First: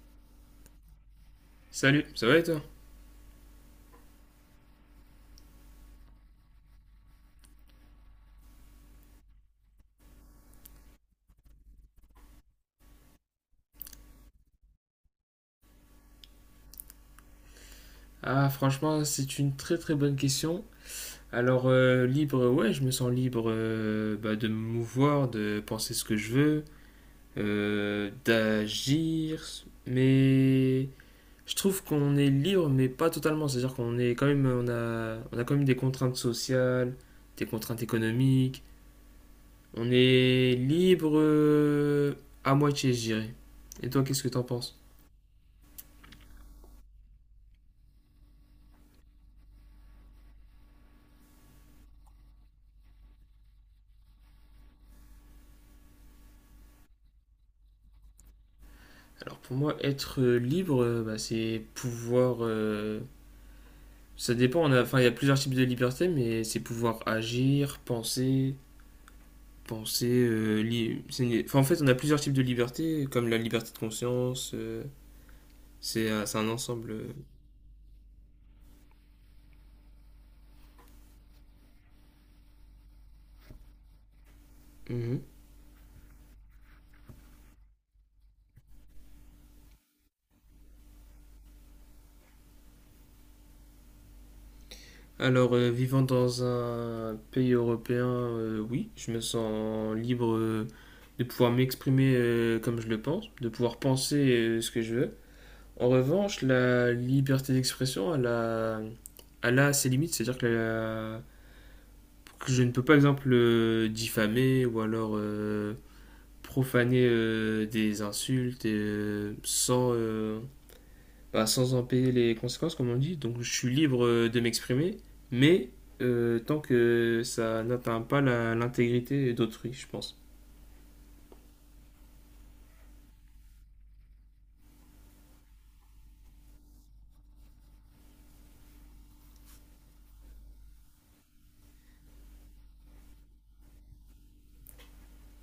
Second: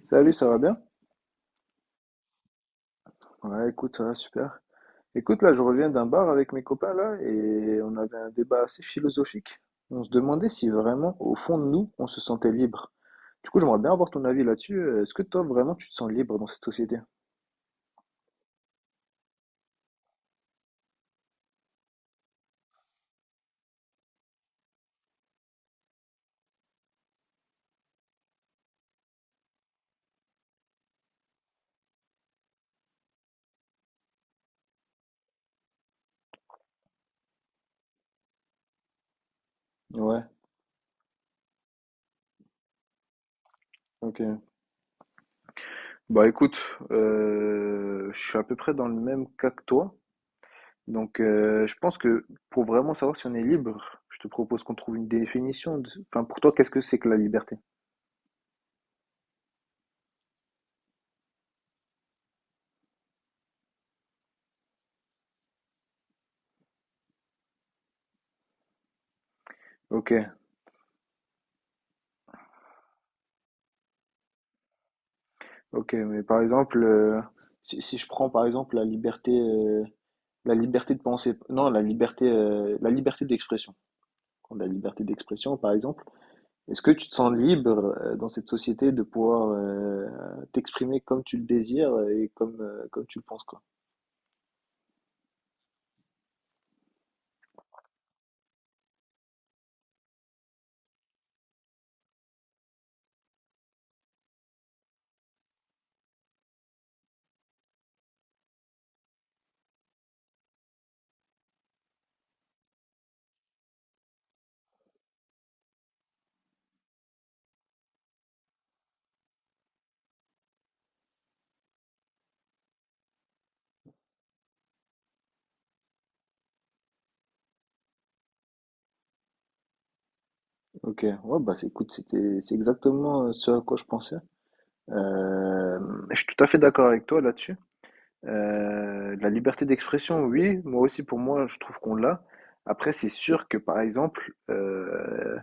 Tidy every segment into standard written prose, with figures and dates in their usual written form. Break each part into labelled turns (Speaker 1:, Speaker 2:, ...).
Speaker 1: Salut, ça va bien?
Speaker 2: Salut, ça va et toi?
Speaker 1: Ouais, écoute, ça va super. Écoute, là, je reviens d'un bar avec mes copains, là, et on avait un débat assez philosophique. On se demandait si vraiment, au fond de nous, on se sentait libre. Du coup, j'aimerais bien avoir ton avis là-dessus. Est-ce que toi, vraiment, tu te sens libre dans cette société?
Speaker 2: Ah, franchement, c'est une très très bonne question. Alors, libre, ouais, je me sens libre, bah, de me mouvoir, de penser ce que je veux, d'agir, mais je trouve qu'on est libre, mais pas totalement. C'est-à-dire qu'on est quand même, on a quand même des contraintes sociales, des contraintes économiques. On
Speaker 1: Ouais,
Speaker 2: est libre à moitié, je dirais. Et toi,
Speaker 1: ok.
Speaker 2: qu'est-ce que t'en penses?
Speaker 1: Bah écoute, je suis à peu près dans le même cas que toi. Donc, je pense que pour vraiment savoir si on est libre, je te propose qu'on trouve une définition. Enfin, pour toi, qu'est-ce que c'est que la liberté?
Speaker 2: Alors, pour moi, être libre, bah, c'est pouvoir. Ça dépend, il y a plusieurs types de liberté, mais c'est pouvoir agir,
Speaker 1: Ok.
Speaker 2: en fait, on a plusieurs types de liberté, comme la liberté de conscience,
Speaker 1: Ok,
Speaker 2: c'est
Speaker 1: mais
Speaker 2: un c'est
Speaker 1: par
Speaker 2: un
Speaker 1: exemple,
Speaker 2: ensemble.
Speaker 1: si je prends par exemple la liberté de penser, non, la liberté d'expression. Quand La liberté
Speaker 2: Mhm.
Speaker 1: d'expression, par exemple, est-ce que tu te sens libre dans cette société de pouvoir t'exprimer comme tu le désires et comme, comme tu le penses, quoi?
Speaker 2: Alors, vivant dans un pays européen, oui, je me sens libre de pouvoir m'exprimer comme je le pense, de pouvoir penser ce que je veux. En revanche, la liberté d'expression, elle a ses limites, que je ne peux pas, exemple, diffamer ou alors profaner des insultes et, sans, sans en payer les conséquences, comme on dit. Donc je suis libre de m'exprimer, mais tant que ça n'atteint pas l'intégrité d'autrui, je pense.
Speaker 1: Ok, ouais, écoute, c'est exactement ce à quoi je pensais. Euh, je suis tout à fait d'accord avec toi là-dessus. La liberté d'expression, oui, moi aussi, pour moi, je trouve qu'on l'a. Après, c'est sûr que, par exemple,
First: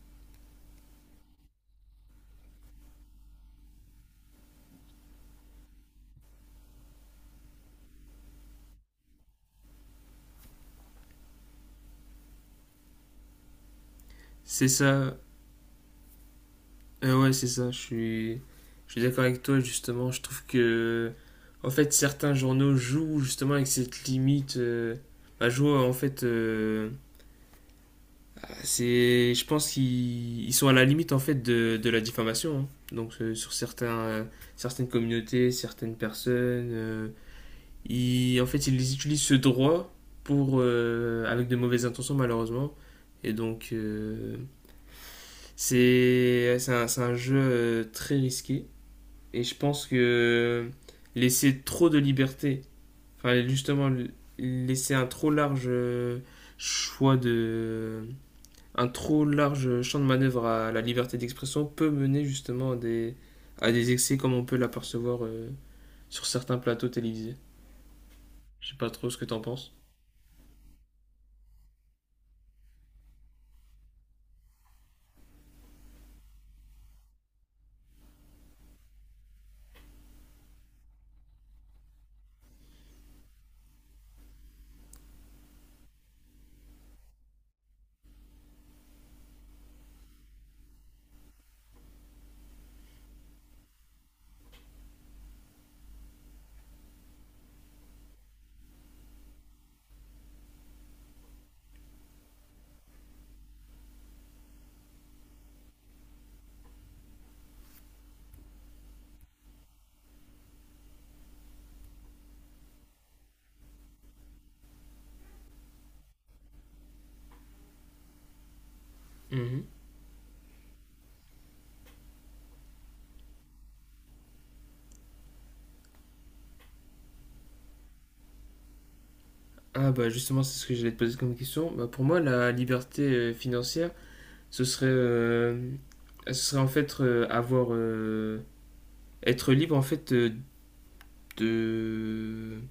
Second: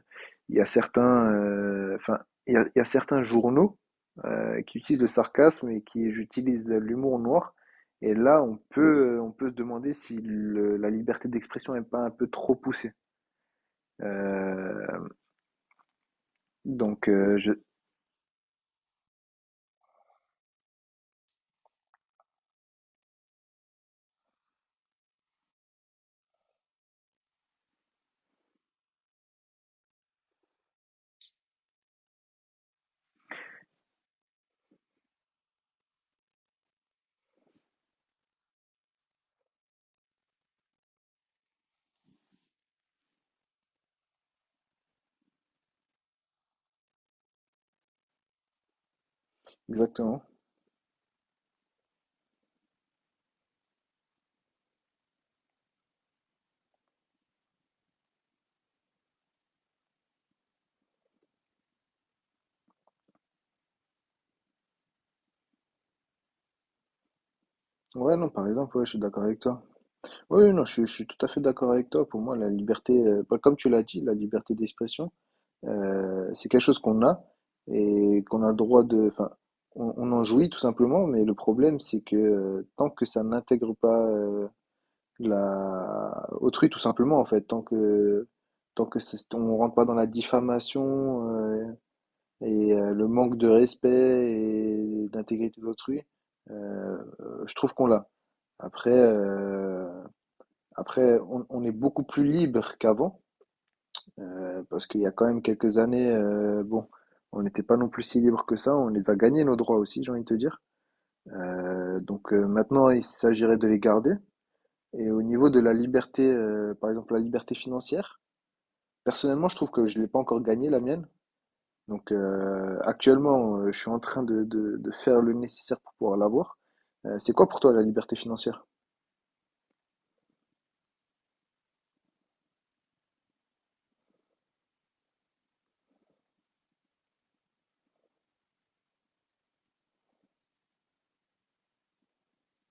Speaker 1: il y a certains, enfin, il y a certains journaux qui utilisent le sarcasme et qui utilisent l'humour noir. Et là, on peut se demander si la liberté d'expression n'est pas un peu trop poussée.
Speaker 2: C'est
Speaker 1: Euh,
Speaker 2: ça.
Speaker 1: donc,
Speaker 2: Ouais,
Speaker 1: euh,
Speaker 2: c'est
Speaker 1: je,
Speaker 2: ça. Je suis d'accord avec toi, justement. Je trouve que, en fait, certains journaux jouent justement avec cette limite, jouent, en fait. C'est, je pense qu'ils ils sont à la limite en fait de la diffamation, hein. Donc sur certaines communautés, certaines personnes, en fait ils utilisent ce droit pour avec de mauvaises intentions, malheureusement. Et donc c'est un jeu très risqué. Et je pense
Speaker 1: exactement.
Speaker 2: que laisser trop de liberté, enfin justement laisser un trop large choix de un trop large champ de manœuvre à la liberté d'expression peut mener justement à des excès comme on peut l'apercevoir sur certains plateaux télévisés.
Speaker 1: Ouais, non, par
Speaker 2: Je
Speaker 1: exemple,
Speaker 2: sais
Speaker 1: ouais,
Speaker 2: pas
Speaker 1: je suis
Speaker 2: trop ce
Speaker 1: d'accord
Speaker 2: que
Speaker 1: avec
Speaker 2: t'en
Speaker 1: toi.
Speaker 2: penses.
Speaker 1: Oui, non, je suis tout à fait d'accord avec toi. Pour moi, la liberté, bah, comme tu l'as dit, la liberté d'expression, c'est quelque chose qu'on a et qu'on a le droit de, enfin, on en jouit tout simplement. Mais le problème, c'est que tant que ça n'intègre pas la autrui, tout simplement, en fait, tant que on rentre pas dans la diffamation et le manque de respect et d'intégrité d'autrui, je trouve qu'on l'a. Après. euh, après, on est beaucoup plus libre qu'avant, parce qu'il y a quand même quelques années, bon, on n'était pas non plus si libre que ça. On les a gagnés nos droits aussi, j'ai envie de te dire. Maintenant, il s'agirait de les garder. Et au niveau de la liberté, par exemple la liberté financière, personnellement, je
Speaker 2: Mhm.
Speaker 1: trouve que je l'ai pas encore gagnée la mienne. Donc actuellement, je suis en train de faire le nécessaire pour pouvoir l'avoir. C'est quoi pour toi la liberté financière?
Speaker 2: Ah bah justement, c'est ce que j'allais te poser comme question. Bah pour moi, la liberté financière, ce serait, euh, ce serait en fait être libre en fait de,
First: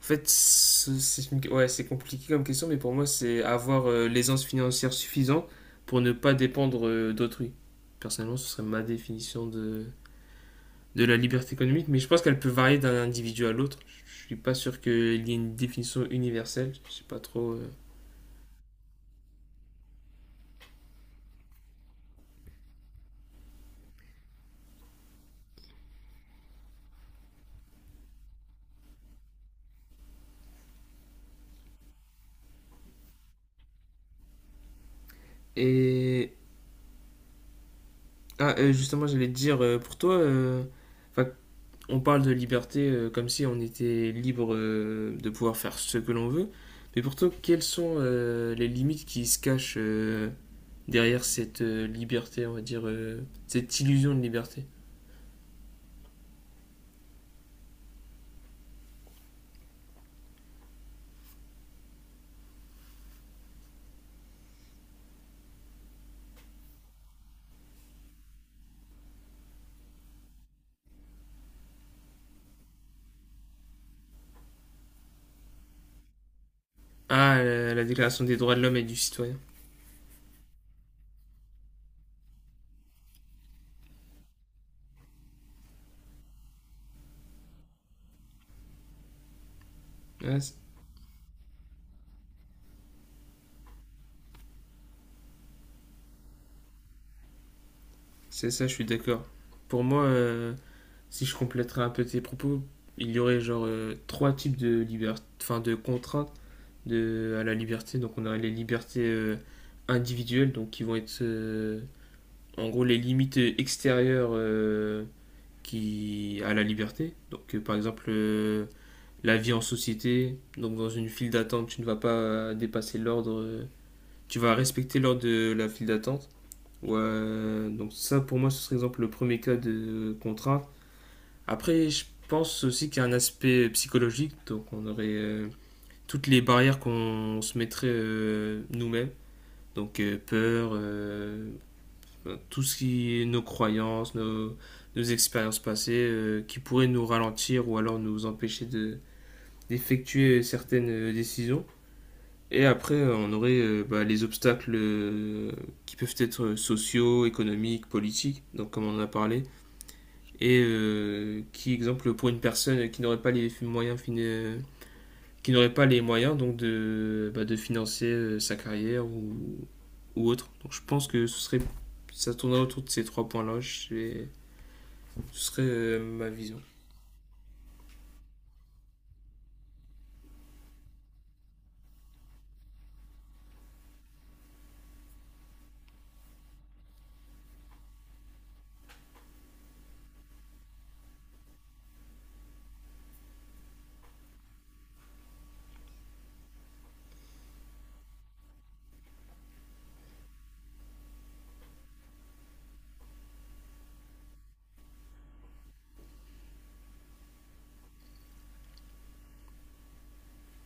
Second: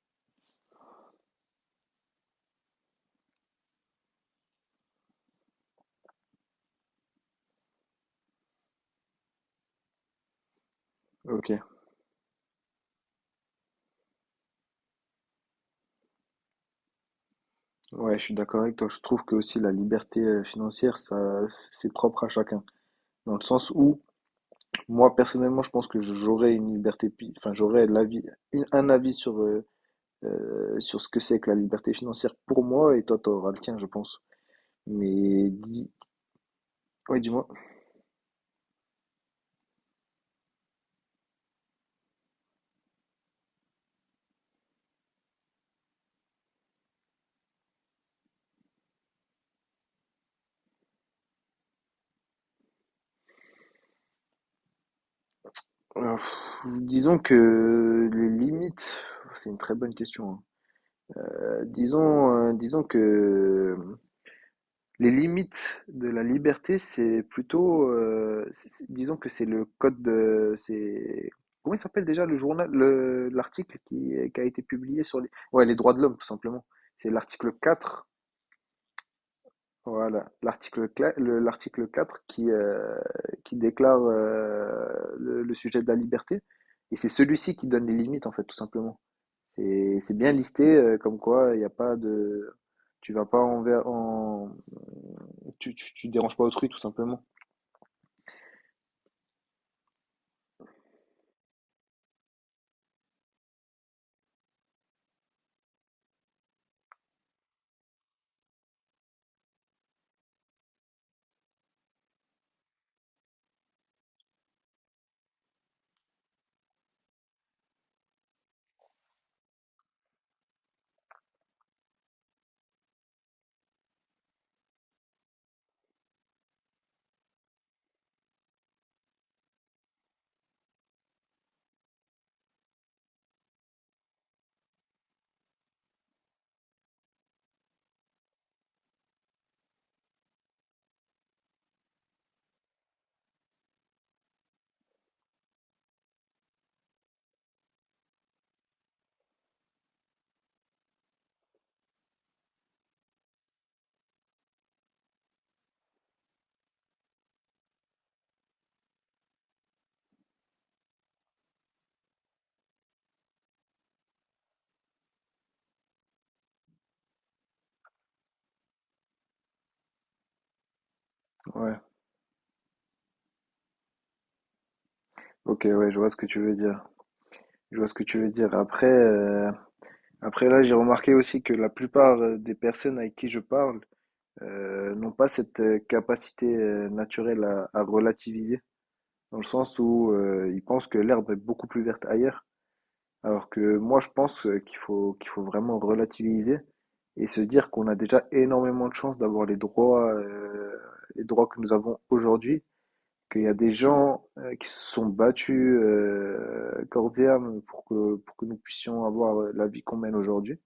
Speaker 2: En fait, ouais, c'est compliqué comme question, mais pour moi, c'est avoir l'aisance financière suffisante pour ne pas dépendre d'autrui. Personnellement, ce serait ma définition de la
Speaker 1: Ok.
Speaker 2: liberté économique, mais je pense qu'elle peut varier d'un individu à l'autre. Je suis pas sûr qu'il y ait une définition universelle. Je sais pas trop.
Speaker 1: Ouais, je suis d'accord avec toi. Je trouve que aussi la liberté financière, ça, c'est propre à chacun. Dans le sens où, moi personnellement, je pense que j'aurais une liberté, enfin, j'aurais l'avis, un avis sur, sur ce que c'est que la liberté financière pour moi, et toi, t'auras le tien, je pense. Mais,
Speaker 2: Et
Speaker 1: ouais, dis-moi.
Speaker 2: justement, j'allais te dire, enfin, On parle de liberté comme si on était libre de pouvoir faire ce que l'on veut, mais pourtant, quelles sont les limites qui se cachent derrière cette liberté, on va dire, cette illusion de liberté.
Speaker 1: Euh, pff, disons que les limites, c'est une très bonne question, hein. Disons que les limites de la liberté, c'est plutôt, c'est disons que c'est le code, c'est comment il s'appelle déjà le journal le l'article qui a été publié sur les ouais, les droits de l'homme, tout simplement. C'est
Speaker 2: Ah,
Speaker 1: l'article
Speaker 2: la
Speaker 1: 4.
Speaker 2: Déclaration des droits de l'homme et du citoyen.
Speaker 1: Voilà, l'article 4 qui déclare le sujet de la liberté, et c'est celui-ci qui donne les limites, en fait, tout simplement. C'est bien
Speaker 2: Ah,
Speaker 1: listé, comme quoi il n'y a pas de... Tu vas pas envers... En... tu déranges pas autrui, tout simplement.
Speaker 2: c'est ça, je suis d'accord. Pour moi, si je compléterais un peu tes propos, il y aurait genre trois types de liberté, enfin de contraintes de, à la liberté. Donc on aurait les libertés individuelles, donc qui vont être en gros les limites extérieures qui à la liberté. Donc par exemple la vie en société, donc dans une file d'attente, tu ne vas pas dépasser l'ordre, tu vas respecter l'ordre de la file d'attente. Ouais, donc ça pour moi ce serait exemple le premier cas de contrainte. Après je pense aussi qu'il y a un aspect psychologique, donc on aurait toutes les barrières qu'on se mettrait nous-mêmes, donc tout ce qui est nos croyances, nos, nos expériences passées, qui pourraient nous ralentir ou alors nous empêcher de, d'effectuer certaines décisions. Et après, on aurait bah, les obstacles qui peuvent être sociaux, économiques, politiques, donc comme on en a parlé, et qui, exemple, pour une personne qui n'aurait pas les qui n'aurait pas les moyens donc de, bah, de financer sa carrière ou autre. Donc je pense que ce serait,
Speaker 1: Ouais,
Speaker 2: ça tournerait autour de ces trois points-là. Ce serait
Speaker 1: ok, ouais, je vois ce que
Speaker 2: ma
Speaker 1: tu veux
Speaker 2: vision.
Speaker 1: dire. Je vois ce que tu veux dire. Après, après là, j'ai remarqué aussi que la plupart des personnes avec qui je parle n'ont pas cette capacité naturelle à relativiser. Dans le sens où ils pensent que l'herbe est beaucoup plus verte ailleurs, alors que moi je pense qu'il faut vraiment relativiser et se dire qu'on a déjà énormément de chance d'avoir les droits que nous avons aujourd'hui, qu'il y a des gens qui se sont battus corps et âme pour que nous puissions avoir la vie qu'on mène aujourd'hui.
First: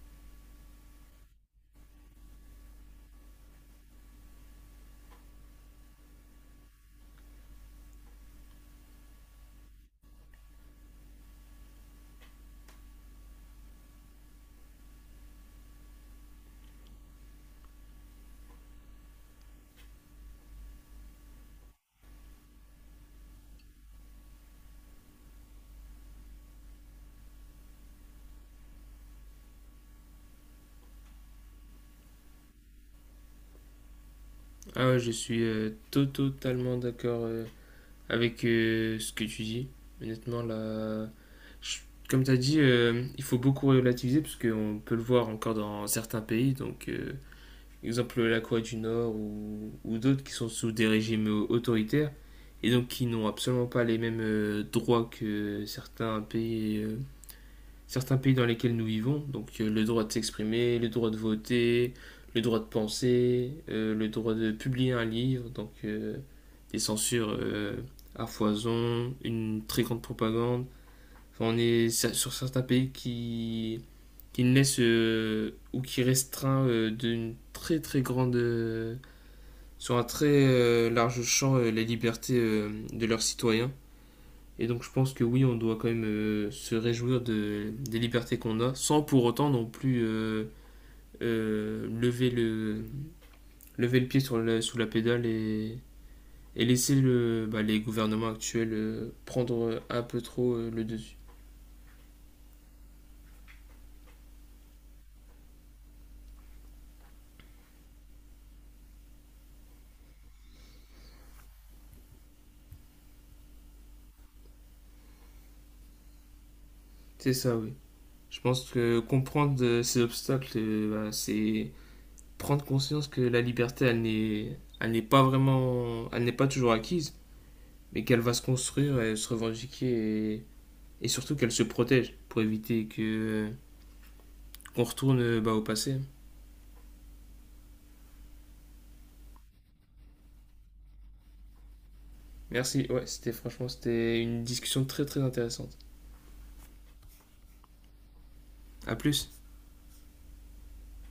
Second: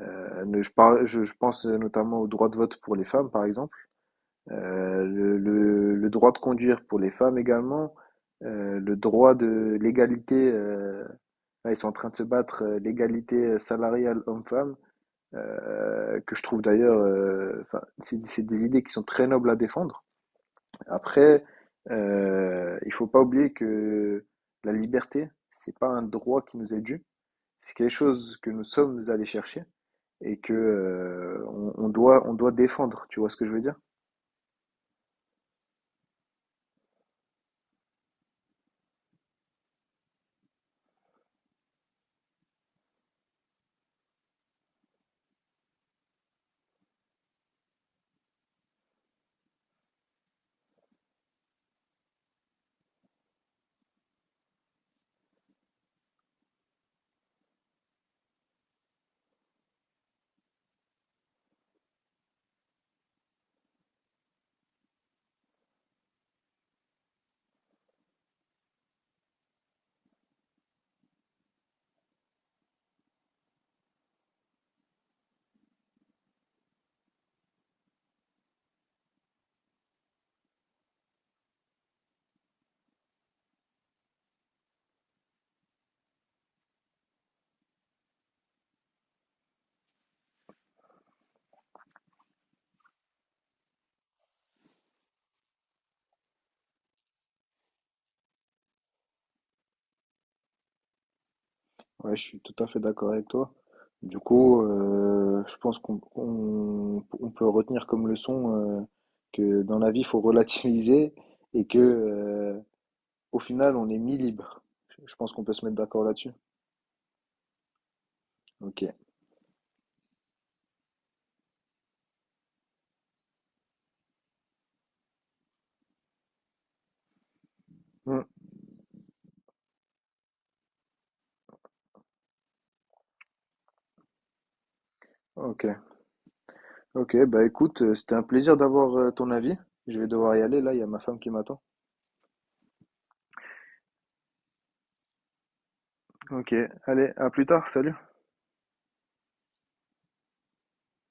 Speaker 1: Je pense notamment au droit de vote pour les femmes, par exemple. Le droit de conduire pour les femmes également, le droit de l'égalité, là ils sont en train de se battre, l'égalité salariale homme-femme, que je trouve d'ailleurs, enfin, c'est des idées qui sont très nobles à défendre. Après, il faut pas oublier que la liberté, c'est pas un droit qui nous est dû, c'est quelque chose que nous sommes allés chercher et que on doit défendre, tu vois ce que je veux dire?
Speaker 2: Ah ouais, je suis totalement d'accord avec ce que tu dis. Honnêtement, là, je- comme tu as dit, il faut beaucoup relativiser parce qu'on peut le voir encore dans certains pays. Donc, exemple la Corée du Nord ou d'autres qui sont sous des régimes autoritaires et donc qui n'ont absolument pas les mêmes droits que certains pays dans lesquels nous vivons, donc le droit de s'exprimer, le droit de voter, le droit de penser, le droit de publier un livre, donc des censures à foison, une très grande propagande. Enfin, on est sur certains pays qui ne laissent ou qui restreint d'une très très grande, sur un très large champ, les libertés de leurs citoyens. Et donc je pense que oui, on doit quand même se réjouir de, des libertés qu'on a, sans pour autant non plus euh, lever, le, lever le pied sur la, sous la pédale et laisser le, bah, les gouvernements actuels prendre un peu trop le dessus.
Speaker 1: Ouais, je suis tout à fait d'accord avec toi. Du coup, je pense on peut retenir comme leçon euh, que dans la vie, il faut relativiser et que au final, on est mi-libre. Je pense qu'on peut se mettre d'accord là-dessus.
Speaker 2: C'est ça, oui. Je pense
Speaker 1: Ok.
Speaker 2: que comprendre ces obstacles, bah, c'est prendre conscience que la liberté, elle n'est pas vraiment, elle n'est pas toujours acquise, mais qu'elle
Speaker 1: Hmm.
Speaker 2: va se construire et se revendiquer. Et surtout qu'elle se protège pour éviter que euh, qu'on retourne bah, au
Speaker 1: Ok.
Speaker 2: passé.
Speaker 1: Ok. Bah écoute, c'était un plaisir d'avoir ton avis. Je vais devoir y aller là. Il y a ma femme qui m'attend.
Speaker 2: Merci, ouais, c'était franchement c'était une discussion très très intéressante.
Speaker 1: Ok. Allez, à plus tard. Salut.
Speaker 2: À plus.